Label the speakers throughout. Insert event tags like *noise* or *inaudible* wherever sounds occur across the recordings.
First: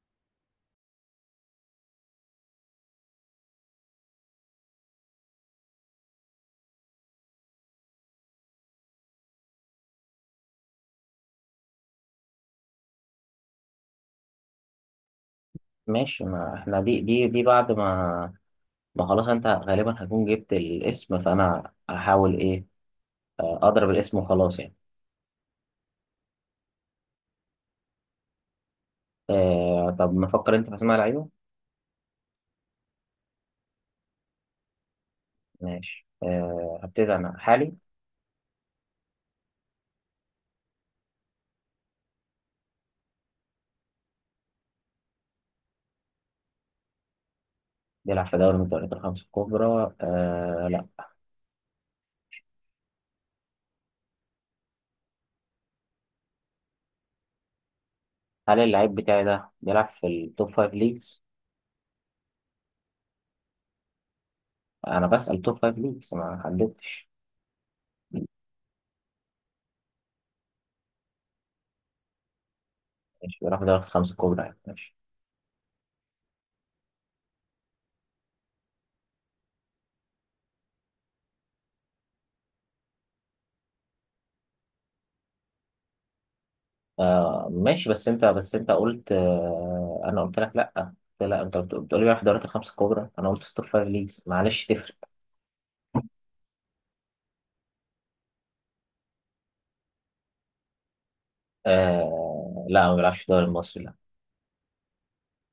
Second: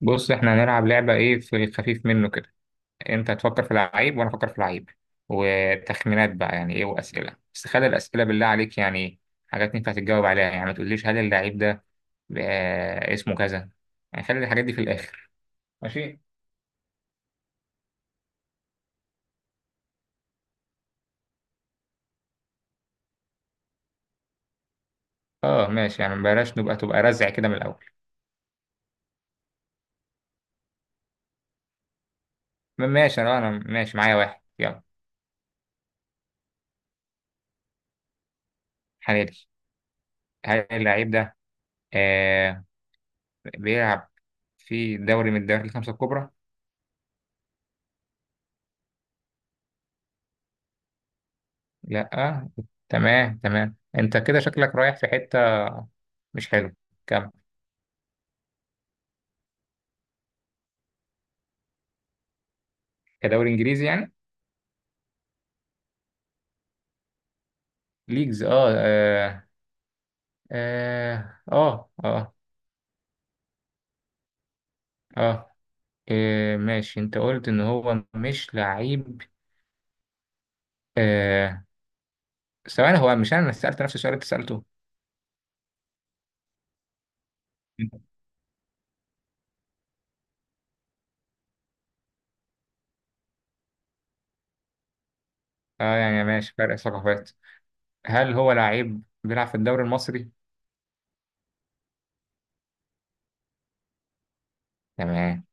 Speaker 1: بص احنا هنلعب لعبة ايه في الخفيف منه كده. انت هتفكر في العيب وانا افكر في العيب وتخمينات بقى يعني ايه واسئلة، بس خلي الاسئلة بالله عليك يعني حاجات ينفع تتجاوب عليها. يعني ما تقوليش هل اللعيب ده آه اسمه كذا، يعني خلي الحاجات دي في الاخر. ماشي.
Speaker 2: ماشي، ما احنا دي بعد ما خلاص انت غالبا هتكون جبت الاسم، فانا هحاول ايه. اضرب الاسم وخلاص يعني.
Speaker 1: اه ماشي، يعني بلاش تبقى رزع كده من الاول.
Speaker 2: طب نفكر انت في اسماء لعيبه.
Speaker 1: ماشي، انا ماشي، معايا واحد يلا.
Speaker 2: ماشي. هبتدي انا حالي.
Speaker 1: حلالي. هل اللعيب ده آه بيلعب في دوري من الدوري الخمسة الكبرى؟
Speaker 2: بيلعب في دوري من الدوريات الخمسه الكبرى؟ آه، لا.
Speaker 1: لا. تمام تمام، انت كده شكلك رايح في حتة مش حلو. كم؟
Speaker 2: هل اللعيب بتاعي ده بيلعب في التوب فايف ليجز؟
Speaker 1: كدوري انجليزي يعني؟
Speaker 2: انا بسأل توب فايف ليجز، ما حددتش.
Speaker 1: ليجز اه اه. اه اه، آه.
Speaker 2: ماشي، بيلعب في دوري الخمسه الكبرى يعني، ماشي.
Speaker 1: آه. آه، ماشي انت قلت ان هو مش لعيب. آه. ثواني، هو مش انا اللي سألت نفس السؤال اللي انت سألته؟
Speaker 2: ماشي، بس انت قلت انا قلت لك لا. قلت لا، انت بتقول لي بيلعب في الدوريات الخمس الكبرى، انا قلت ستور فايف ليجز، معلش تفرق.
Speaker 1: اه، يعني ماشي، فرق ثقافات. هل هو لعيب بيلعب في الدوري المصري؟
Speaker 2: آه، لا، ما بيلعبش في الدوري المصري، لا.
Speaker 1: تمام.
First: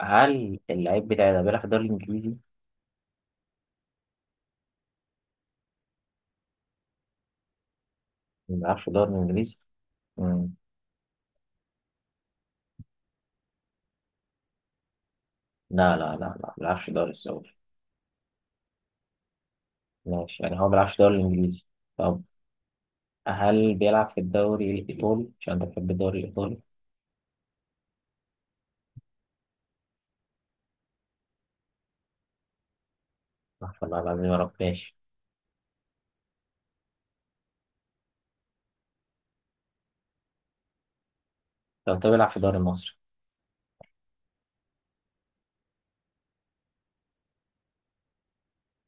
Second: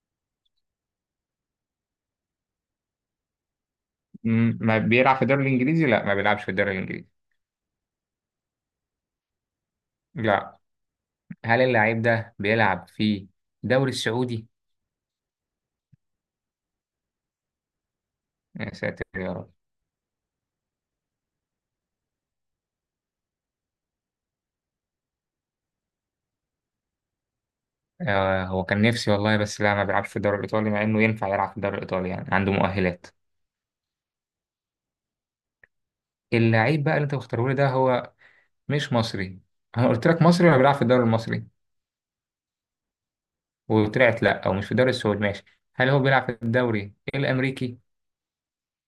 Speaker 2: هل اللعيب بتاعي ده بيلعب في الدوري الانجليزي؟
Speaker 1: ما بيلعب في الدوري الانجليزي؟ لا ما بيلعبش في الدوري الانجليزي.
Speaker 2: ما بيلعبش في الدوري الانجليزي؟ مم.
Speaker 1: لا. هل اللعيب ده بيلعب في الدوري السعودي؟
Speaker 2: لا، لا، لا، لا، ما بيلعبش في الدوري السعودي.
Speaker 1: يا ساتر يا رب.
Speaker 2: ماشي يعني، هو ما بيلعبش في الدوري الانجليزي. طب، هل بيلعب في الدوري الايطالي؟ عشان انت بتحب الدوري الايطالي؟
Speaker 1: آه، هو كان نفسي والله، بس لا ما بيلعبش في الدوري الإيطالي، مع إنه ينفع يلعب في الدوري الإيطالي، يعني عنده مؤهلات.
Speaker 2: استغفر الله العظيم يا رب، ماشي.
Speaker 1: اللعيب بقى اللي أنت مختاره لي ده هو مش مصري. أنا قلت لك مصري ولا بيلعب في الدوري المصري،
Speaker 2: طب انت، بيلعب في الدوري المصري؟
Speaker 1: وطلعت لا. أو مش في الدوري السعودي، ماشي. هل هو بيلعب في الدوري الأمريكي؟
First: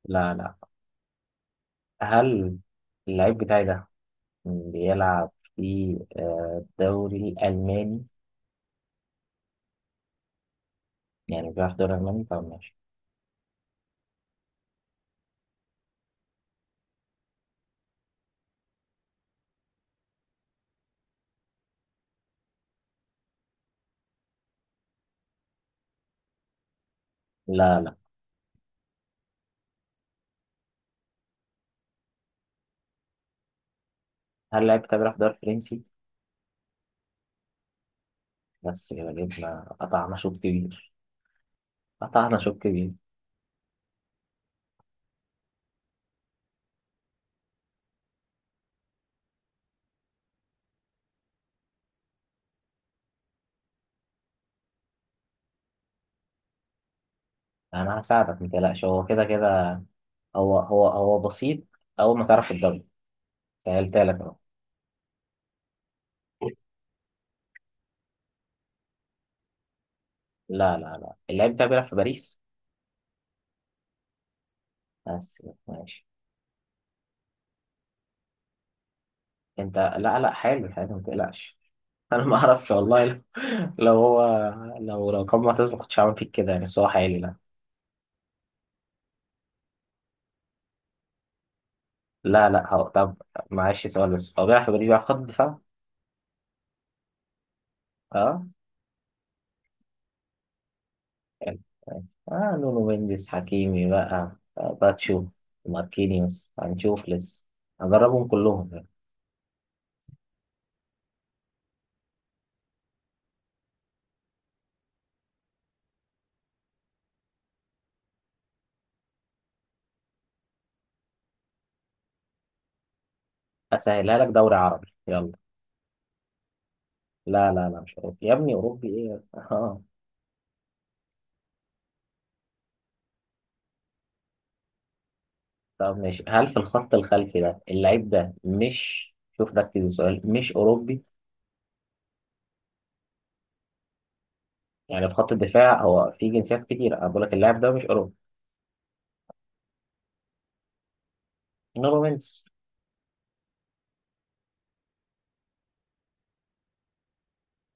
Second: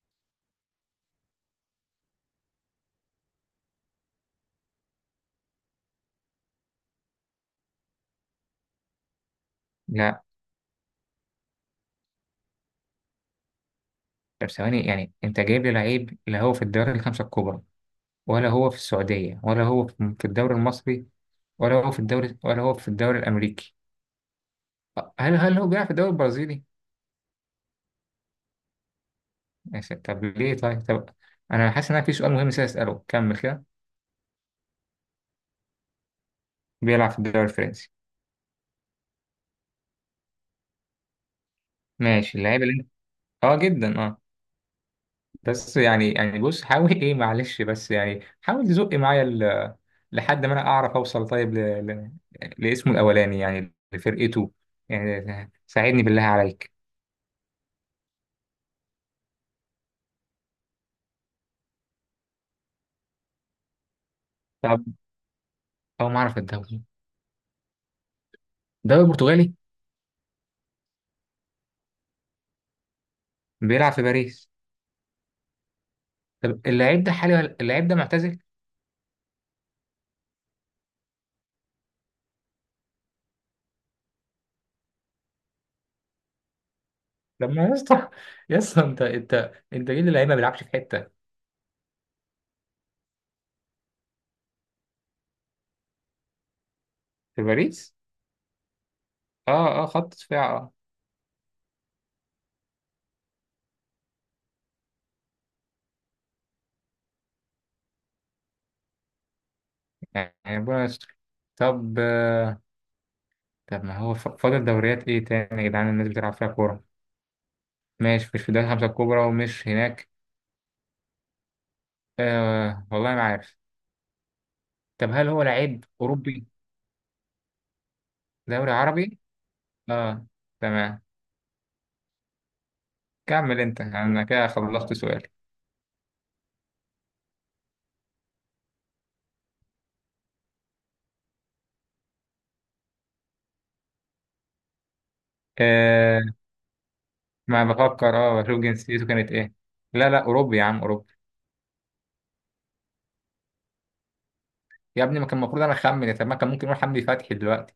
Speaker 2: لا، لا. هل اللعيب بتاعي ده بيلعب في الدوري الألماني؟
Speaker 1: لا.
Speaker 2: يعني بيلعب في الدوري الألماني، طب ماشي.
Speaker 1: طب ثواني، يعني أنت جايب لي لعيب لا هو في الدوري الخمسة الكبرى، ولا هو في السعودية، ولا هو في الدوري المصري، ولا هو في الدوري، ولا هو في الدوري الأمريكي. هل هو بيلعب في الدوري البرازيلي؟
Speaker 2: لا، لا.
Speaker 1: ماشي، طب ليه، طيب طب انا حاسس ان انا في سؤال مهم نسيت اساله، كمل كده.
Speaker 2: هل لعب كده بيلعب في الدوري الفرنسي؟
Speaker 1: بيلعب في الدوري الفرنسي.
Speaker 2: بس كده جبنا، قطعنا شوط كبير، قطعنا
Speaker 1: ماشي،
Speaker 2: شوط
Speaker 1: اللعيبه اللي انت
Speaker 2: كبير.
Speaker 1: اه جدا اه، بس يعني يعني بص حاول ايه، معلش، بس يعني حاول تزق معايا ال لحد ما انا اعرف اوصل، طيب ل ل لاسمه الاولاني يعني لفرقته، يعني ساعدني بالله عليك.
Speaker 2: أنا هساعدك متقلقش، هو كده كده، هو بسيط. أول ما تعرف الدوري، سهلتها لك أهو.
Speaker 1: طب هو ما اعرف الدوري، الدوري البرتغالي؟
Speaker 2: لا، لا، لا، اللاعب ده بيلعب في باريس.
Speaker 1: بيلعب في باريس.
Speaker 2: بس كده، ماشي.
Speaker 1: طب اللعيب ده حالي اللعيب ده معتزل؟
Speaker 2: أنت، لا، لا، حلو حلو، متقلقش. *laughs* أنا ما أعرفش والله، لو لو هو، لو كان معتز ما كنتش هعمل فيك كده يعني، بس هو حالي لا.
Speaker 1: لما يا اسطى، يا اسطى انت، انت ليه اللعيب ما بيلعبش في حته.
Speaker 2: لا، لا، هو طب، معلش سؤال بس، هو بيلعب في باريس، بيلعب خط دفاع؟
Speaker 1: في باريس.
Speaker 2: اه،
Speaker 1: اه اه، خط دفاع اه.
Speaker 2: يعني اه. نونو، مندس، حكيمي بقى، باتشو، ماركينيوس، هنشوف لسه، هجربهم كلهم يعني.
Speaker 1: يعني ربنا يستر. طب طب، ما هو فاضل دوريات ايه تاني يا جدعان الناس بتلعب فيها كورة؟ ماشي مش في الدوري الخمسة الكبرى ومش هناك، آه والله ما عارف.
Speaker 2: اسهلها لك، دوري عربي،
Speaker 1: طب هل
Speaker 2: يلا.
Speaker 1: هو لعيب أوروبي؟
Speaker 2: لا، لا، لا، مش اوروبي يا ابني،
Speaker 1: دوري
Speaker 2: اوروبي
Speaker 1: عربي؟
Speaker 2: ايه اه
Speaker 1: اه، تمام. كمل انت، انا كده خلصت سؤالي.
Speaker 2: طب ماشي، هل في الخط الخلفي ده اللعيب ده مش، شوف ركز السؤال، مش اوروبي. يعني في خط الدفاع هو،
Speaker 1: آه،
Speaker 2: في جنسيات كتير، انا بقول لك اللاعب
Speaker 1: ما
Speaker 2: ده مش اوروبي.
Speaker 1: بفكر، اه بشوف جنسيته كانت ايه. لا لا أوروبي يا عم أوروبي.
Speaker 2: نونو مندس.
Speaker 1: يا ابني ما كان المفروض انا اخمن، طب ما كان ممكن يقول حمدي فتحي دلوقتي.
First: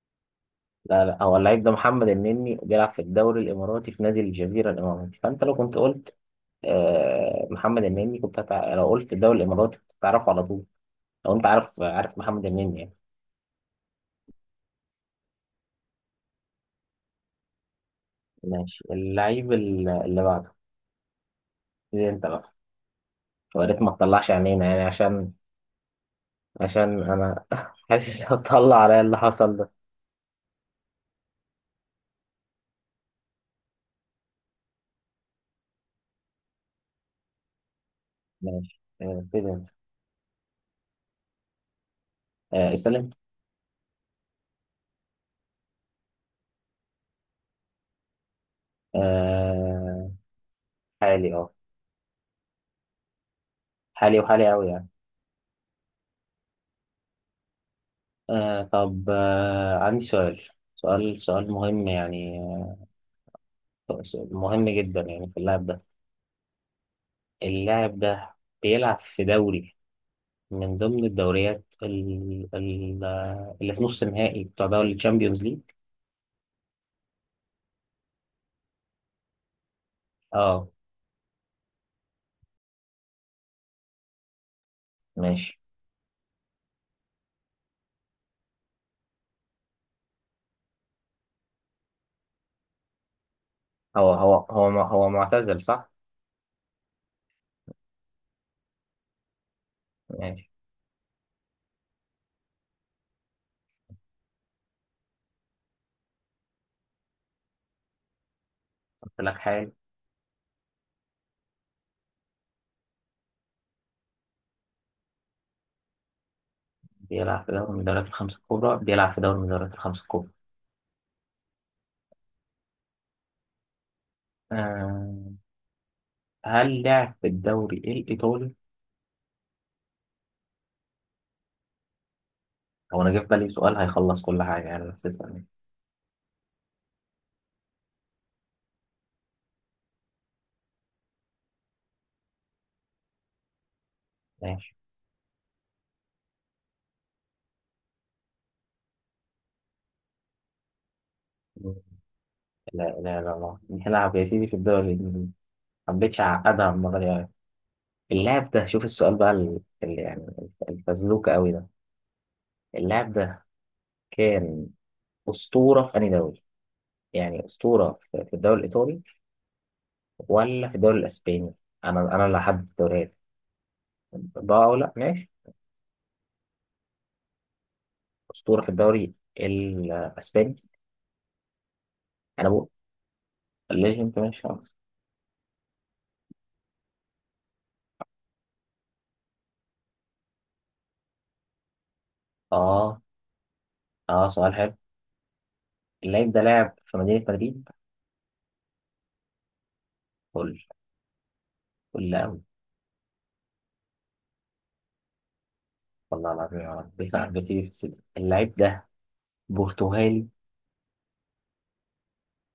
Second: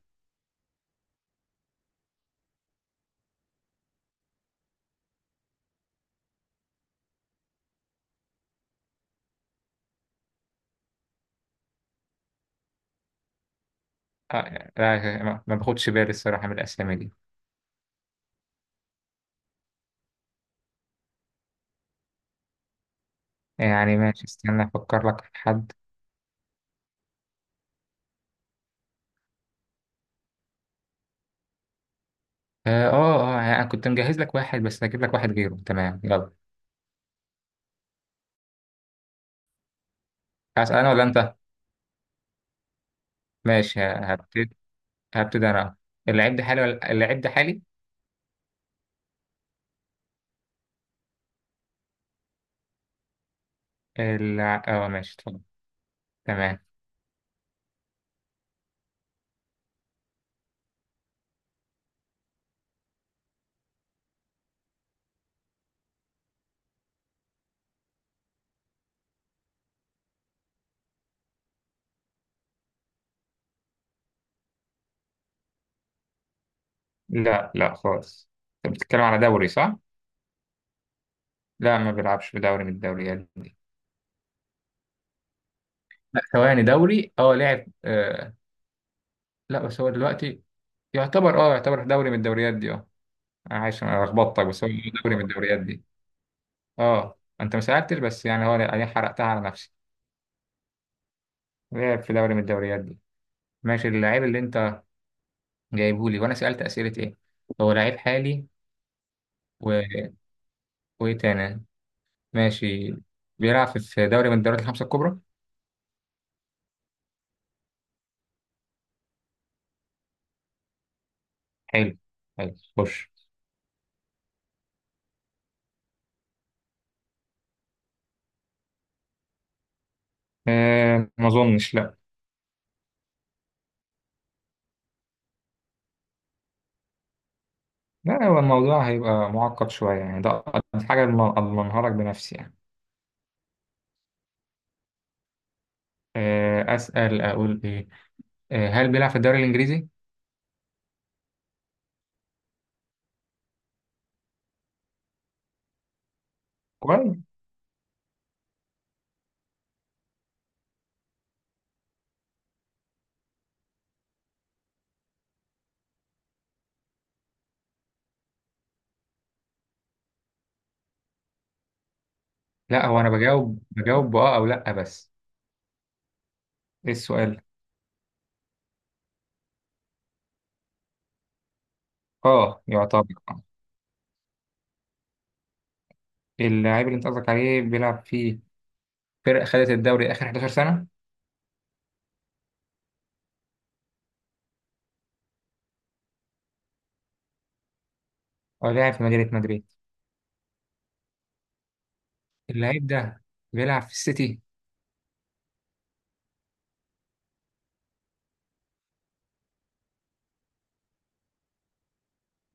Speaker 2: لا، لا، هو اللعيب ده محمد النني، بيلعب في الدوري الاماراتي في نادي الجزيره الاماراتي. فانت لو كنت قلت محمد النني كنت لو قلت الدوري الاماراتي كنت هتعرفه على طول. لو انت عارف، عارف محمد النني يعني.
Speaker 1: آه يعني لا، ما باخدش بالي الصراحة من الأسامي دي.
Speaker 2: ماشي، اللعيب اللي بعده، دي انت بقى، يا ريت ما
Speaker 1: يعني ماشي،
Speaker 2: تطلعش
Speaker 1: استنى
Speaker 2: عينينا يعني،
Speaker 1: افكر لك في
Speaker 2: عشان
Speaker 1: حد.
Speaker 2: عشان انا *laughs* حاسس هتطلع عليا اللي حصل ده.
Speaker 1: اه اه آه، يعني انا كنت مجهز لك واحد بس هجيب لك واحد غيره، تمام يلا.
Speaker 2: ماشي. كده انت.
Speaker 1: هسأل انا ولا انت؟
Speaker 2: استلم.
Speaker 1: ماشي، هبتدي، هبتدي انا. اللعيب ده حالي ولا اللعيب ده حالي؟
Speaker 2: آه حالي اه، حالي وحالي قوي يعني.
Speaker 1: اه ماشي اتفضل. تمام.
Speaker 2: طب، عندي سؤال، سؤال مهم يعني، مهم جدا يعني. في اللاعب ده، اللاعب ده بيلعب في دوري من ضمن الدوريات اللي في نص النهائي بتاع دوري الشامبيونز ليج.
Speaker 1: لا لا خالص. انت بتتكلم على دوري صح؟
Speaker 2: اه
Speaker 1: لا ما بيلعبش في دوري من الدوريات دي.
Speaker 2: ماشي.
Speaker 1: لا ثواني، دوري اه لعب آه، لا بس هو دلوقتي يعتبر، اه يعتبر في دوري من الدوريات دي اه. انا عايش، انا
Speaker 2: هو هو
Speaker 1: لخبطتك، بس
Speaker 2: هو
Speaker 1: هو
Speaker 2: م- هو
Speaker 1: دوري من الدوريات
Speaker 2: معتزل،
Speaker 1: دي.
Speaker 2: صح؟
Speaker 1: اه انت ما سألتش، بس يعني هو انا حرقتها على نفسي.
Speaker 2: ماشي،
Speaker 1: لعب في دوري من الدوريات دي. ماشي، اللعيب اللي انت جايبه لي وانا سألت أسئلة ايه؟ هو لعيب حالي
Speaker 2: قلت لك حال.
Speaker 1: و وايه تاني؟ ماشي، بيلعب في دوري من الدوريات الخمسة الكبرى.
Speaker 2: بيلعب في دوري من الدوريات الخمسة الكبرى، بيلعب في دوري من الدوريات الخمسة الكبرى.
Speaker 1: حلو، حلو خش.
Speaker 2: آه. هل لعب في الدوري الإيطالي؟
Speaker 1: آه ما اظنش لا.
Speaker 2: هو أنا جه في بالي سؤال هيخلص كل حاجة يعني، بس اسألني.
Speaker 1: لا هو الموضوع هيبقى معقد شوية يعني، ده أقل حاجة اضمنها لك بنفسي يعني.
Speaker 2: ماشي.
Speaker 1: آه، أسأل أقول ايه، آه هل بيلعب في الدوري الإنجليزي؟
Speaker 2: لا، لا، لا، لا، بيلعب يا سيدي في الدوري الإنجليزي، حبيتش أعقدها المرة دي.
Speaker 1: كويس.
Speaker 2: اللاعب ده، شوف السؤال بقى اللي يعني الفزلوكة قوي ده. اللاعب ده كان أسطورة في أنهي دوري؟ يعني أسطورة في الدوري الإيطالي، ولا في الدوري الإسباني؟ أنا اللي هحدد
Speaker 1: لا هو انا
Speaker 2: الدوريات
Speaker 1: بجاوب بجاوب بآه او
Speaker 2: بقى،
Speaker 1: لا
Speaker 2: أو لأ،
Speaker 1: بس.
Speaker 2: ماشي.
Speaker 1: ايه السؤال؟
Speaker 2: أسطورة في الدوري الإسباني، أنا
Speaker 1: اه
Speaker 2: بقول.
Speaker 1: يعتبر آه.
Speaker 2: ليه أنت؟ ماشي خلاص.
Speaker 1: اللاعب اللي انت قصدك عليه بيلعب في فرق خدت الدوري آخر 11 سنة،
Speaker 2: آه، آه، سؤال حلو. اللاعب ده لاعب في مدينة مدريد؟
Speaker 1: ولعب في مدينة مدريد.
Speaker 2: قول، قول قوي.
Speaker 1: اللعيب ده بيلعب في السيتي.
Speaker 2: والله العظيم يا رب بيقع بتيجي في السجن، اللاعب ده برتغالي؟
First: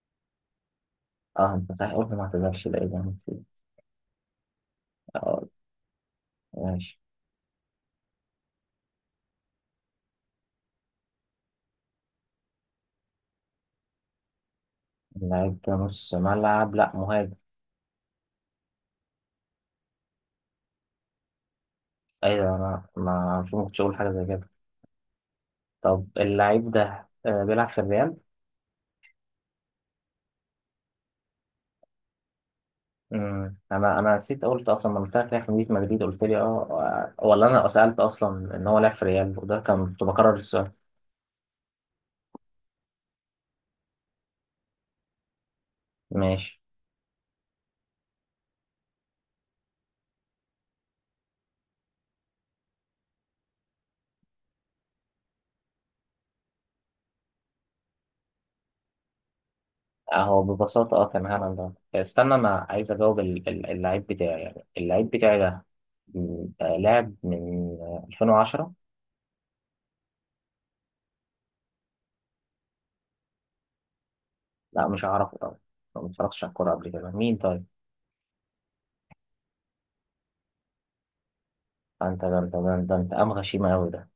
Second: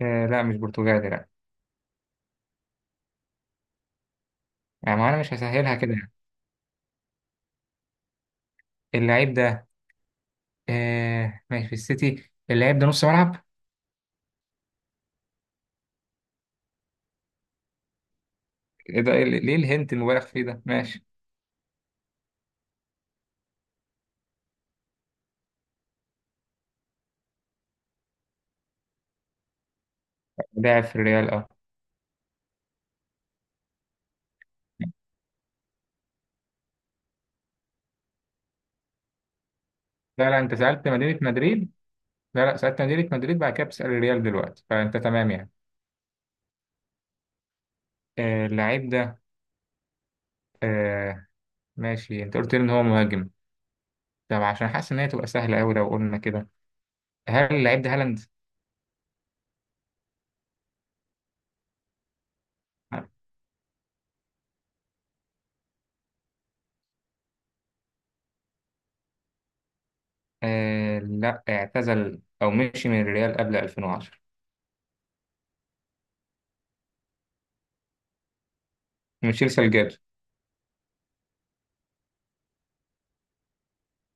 Speaker 1: آه لا مش برتغالي لا.
Speaker 2: آه، أنت صحيح قلت، ما اعتذرش، لا إيه ده، أنا نسيت.
Speaker 1: يعني ما أنا مش
Speaker 2: اه
Speaker 1: هسهلها كده.
Speaker 2: ماشي.
Speaker 1: اللعيب ده آه ماشي في السيتي. اللعيب ده نص ملعب؟
Speaker 2: لعيب نص ملعب؟ لا، مهاجم.
Speaker 1: إيه ده إيه، ليه الهنت المبالغ فيه ده، ماشي.
Speaker 2: ايوه انا، ما مش ممكن اقول حاجه زي كده. طب اللعيب ده بيلعب في الريال.
Speaker 1: لاعب في الريال اه.
Speaker 2: مم. انا نسيت، قلت اصلا لما بتاعك لعب في مدينه مدريد قلت لي اه. ولا انا سالت اصلا ان هو لعب في الريال وده كان كنت
Speaker 1: لا
Speaker 2: بكرر
Speaker 1: لا، أنت
Speaker 2: السؤال؟
Speaker 1: سألت مدينة مدريد. لا لا، سألت مدينة مدريد، بعد كده بتسأل الريال دلوقتي، فأنت تمام يعني.
Speaker 2: ماشي،
Speaker 1: آه اللعيب ده آه ماشي، أنت قلت لي إن هو مهاجم، طب عشان حاسس إن هي تبقى سهلة أوي لو قلنا كده، هل اللعيب ده هالاند؟
Speaker 2: اهو ببساطه كان هالاند. ده استنى، انا عايز اجاوب اللعيب بتاعي يعني، اللعيب بتاعي ده لعب من 2010.
Speaker 1: آه لا، اعتزل أو مشي من الريال قبل 2010.
Speaker 2: لا، مش هعرفه طبعا، ما اتفرجتش على الكوره قبل كده، مين طيب؟
Speaker 1: ميشيل سالجادو.
Speaker 2: انت انتقام غشيم قوي ده،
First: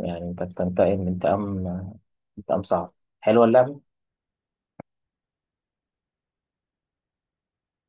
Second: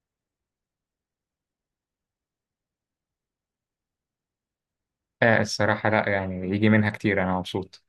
Speaker 2: يعني انت بتنتقم انتقام، انتقام صعب. حلوه اللعبه.
Speaker 1: آه الصراحة لا، يعني يجي منها كتير، أنا مبسوط.